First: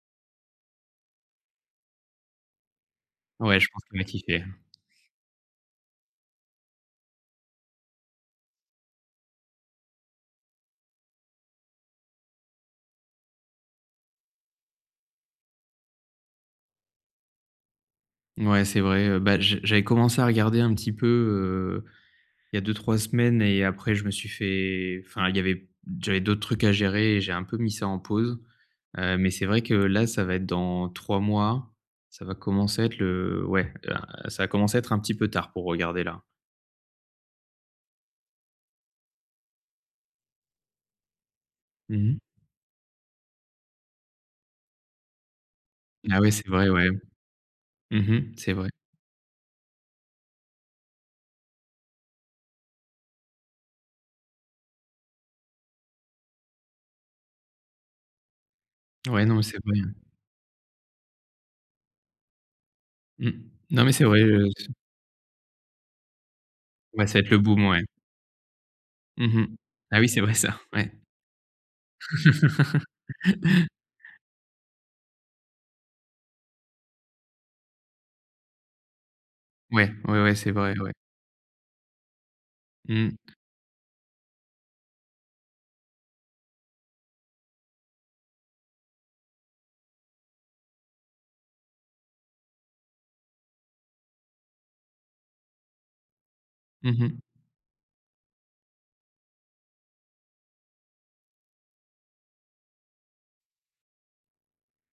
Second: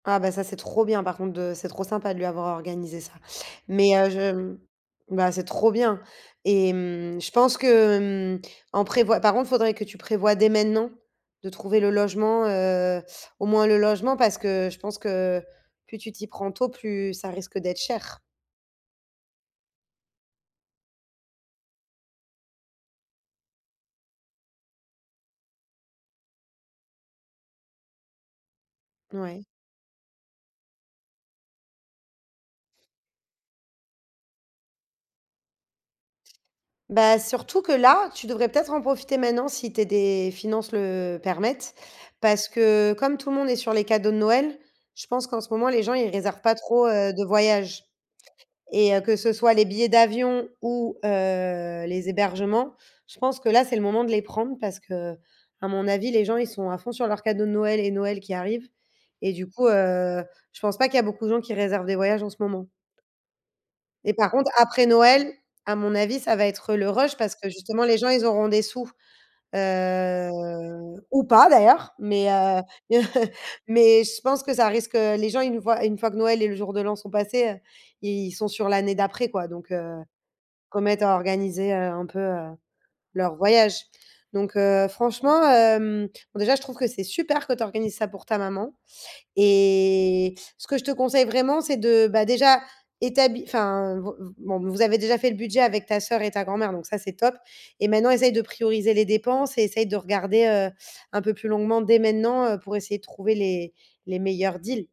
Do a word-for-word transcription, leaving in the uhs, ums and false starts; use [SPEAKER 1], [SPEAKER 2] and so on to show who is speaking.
[SPEAKER 1] Ah bah ça, c'est trop bien par contre de c'est trop sympa de lui avoir organisé ça.
[SPEAKER 2] Ouais, je pense
[SPEAKER 1] Mais,
[SPEAKER 2] qu'il va
[SPEAKER 1] heu,
[SPEAKER 2] kiffer, hein.
[SPEAKER 1] je bah, c'est trop bien. Et mmh, je pense que, hem, en prévoi par contre, faudrait que tu prévois dès maintenant, de trouver le logement, heu, au moins le logement, parce que, je pense que plus tu t'y prends tôt, plus ça risque d'être cher.
[SPEAKER 2] Ouais, c'est vrai, heu. Bah, j j'avais commencé à regarder un petit peu, heu, il y a deux-trois semaines et après je me suis fait enfin il y avait j'avais d'autres trucs à gérer et j'ai un peu mis ça en pause. Hem, mais,
[SPEAKER 1] Ouais.
[SPEAKER 2] c'est vrai que là, ça va être dans trois mois. Ça va commencer à être le, heu, ouais, ah ça va commencer à être un petit peu tard pour regarder là.
[SPEAKER 1] Bah, surtout que là, tu devrais peut-être en profiter maintenant si tes des finances le, heu, permettent.
[SPEAKER 2] Mmh mh.
[SPEAKER 1] Parce que, comme tout le monde est sur les cadeaux de Noël, je pense qu'en ce moment les gens ils
[SPEAKER 2] Ah oui,
[SPEAKER 1] réservent
[SPEAKER 2] c'est
[SPEAKER 1] pas
[SPEAKER 2] vrai,
[SPEAKER 1] trop,
[SPEAKER 2] ouais.
[SPEAKER 1] heu, de voyages.
[SPEAKER 2] Mmh mh, c'est vrai.
[SPEAKER 1] Et heu, que ce soit les billets d'avion ou, heu, les hébergements, je pense que là c'est le moment de les prendre, parce que, à mon avis, les gens ils sont à fond sur leurs cadeaux de Noël et Noël qui arrive.
[SPEAKER 2] Ouais,
[SPEAKER 1] Et
[SPEAKER 2] non.
[SPEAKER 1] du
[SPEAKER 2] C'est
[SPEAKER 1] coup,
[SPEAKER 2] mieux.
[SPEAKER 1] heu, je pense pas qu'il y a beaucoup de gens qui réservent des voyages en ce moment.
[SPEAKER 2] Mmh, non mais, c'est
[SPEAKER 1] Et
[SPEAKER 2] vrai,
[SPEAKER 1] par
[SPEAKER 2] heu,
[SPEAKER 1] contre,
[SPEAKER 2] c
[SPEAKER 1] après Noël, à mon avis, ça va être, heu, le
[SPEAKER 2] Ouais, ça
[SPEAKER 1] rush.
[SPEAKER 2] va être
[SPEAKER 1] Parce
[SPEAKER 2] le
[SPEAKER 1] que
[SPEAKER 2] boom, ouais.
[SPEAKER 1] justement les gens ils auront des sous.
[SPEAKER 2] Mmh mh. Ah oui, c'est
[SPEAKER 1] Heu,
[SPEAKER 2] vrai ça. Ouais.
[SPEAKER 1] ou pas d'ailleurs, mais, heu, mais heu, mais, je pense que, ça risque, heu, les gens ils nous voient une fois que Noël et le jour de l'an sont passés, heu, ils sont sur l'année d'après quoi, donc,
[SPEAKER 2] Ouais,
[SPEAKER 1] heu.
[SPEAKER 2] ouais, ouais. C'est vrai, ouais.
[SPEAKER 1] Remettre à organiser, heu, un peu, heu,
[SPEAKER 2] Mmh.
[SPEAKER 1] leur voyage. Donc, heu, franchement, hem, bon déjà, je trouve que c'est super que tu organises ça pour ta maman. Et, ce que je te conseille vraiment, c'est de bah, déjà, établi enfin, v bon, vous avez déjà fait le budget avec ta soeur et ta grand-mère, donc ça
[SPEAKER 2] Mmh
[SPEAKER 1] c'est
[SPEAKER 2] mh.
[SPEAKER 1] top. Et maintenant, essaye de prioriser les dépenses et essaye de regarder, heu, un peu plus longuement dès maintenant, heu, pour essayer de trouver les les meilleurs deals.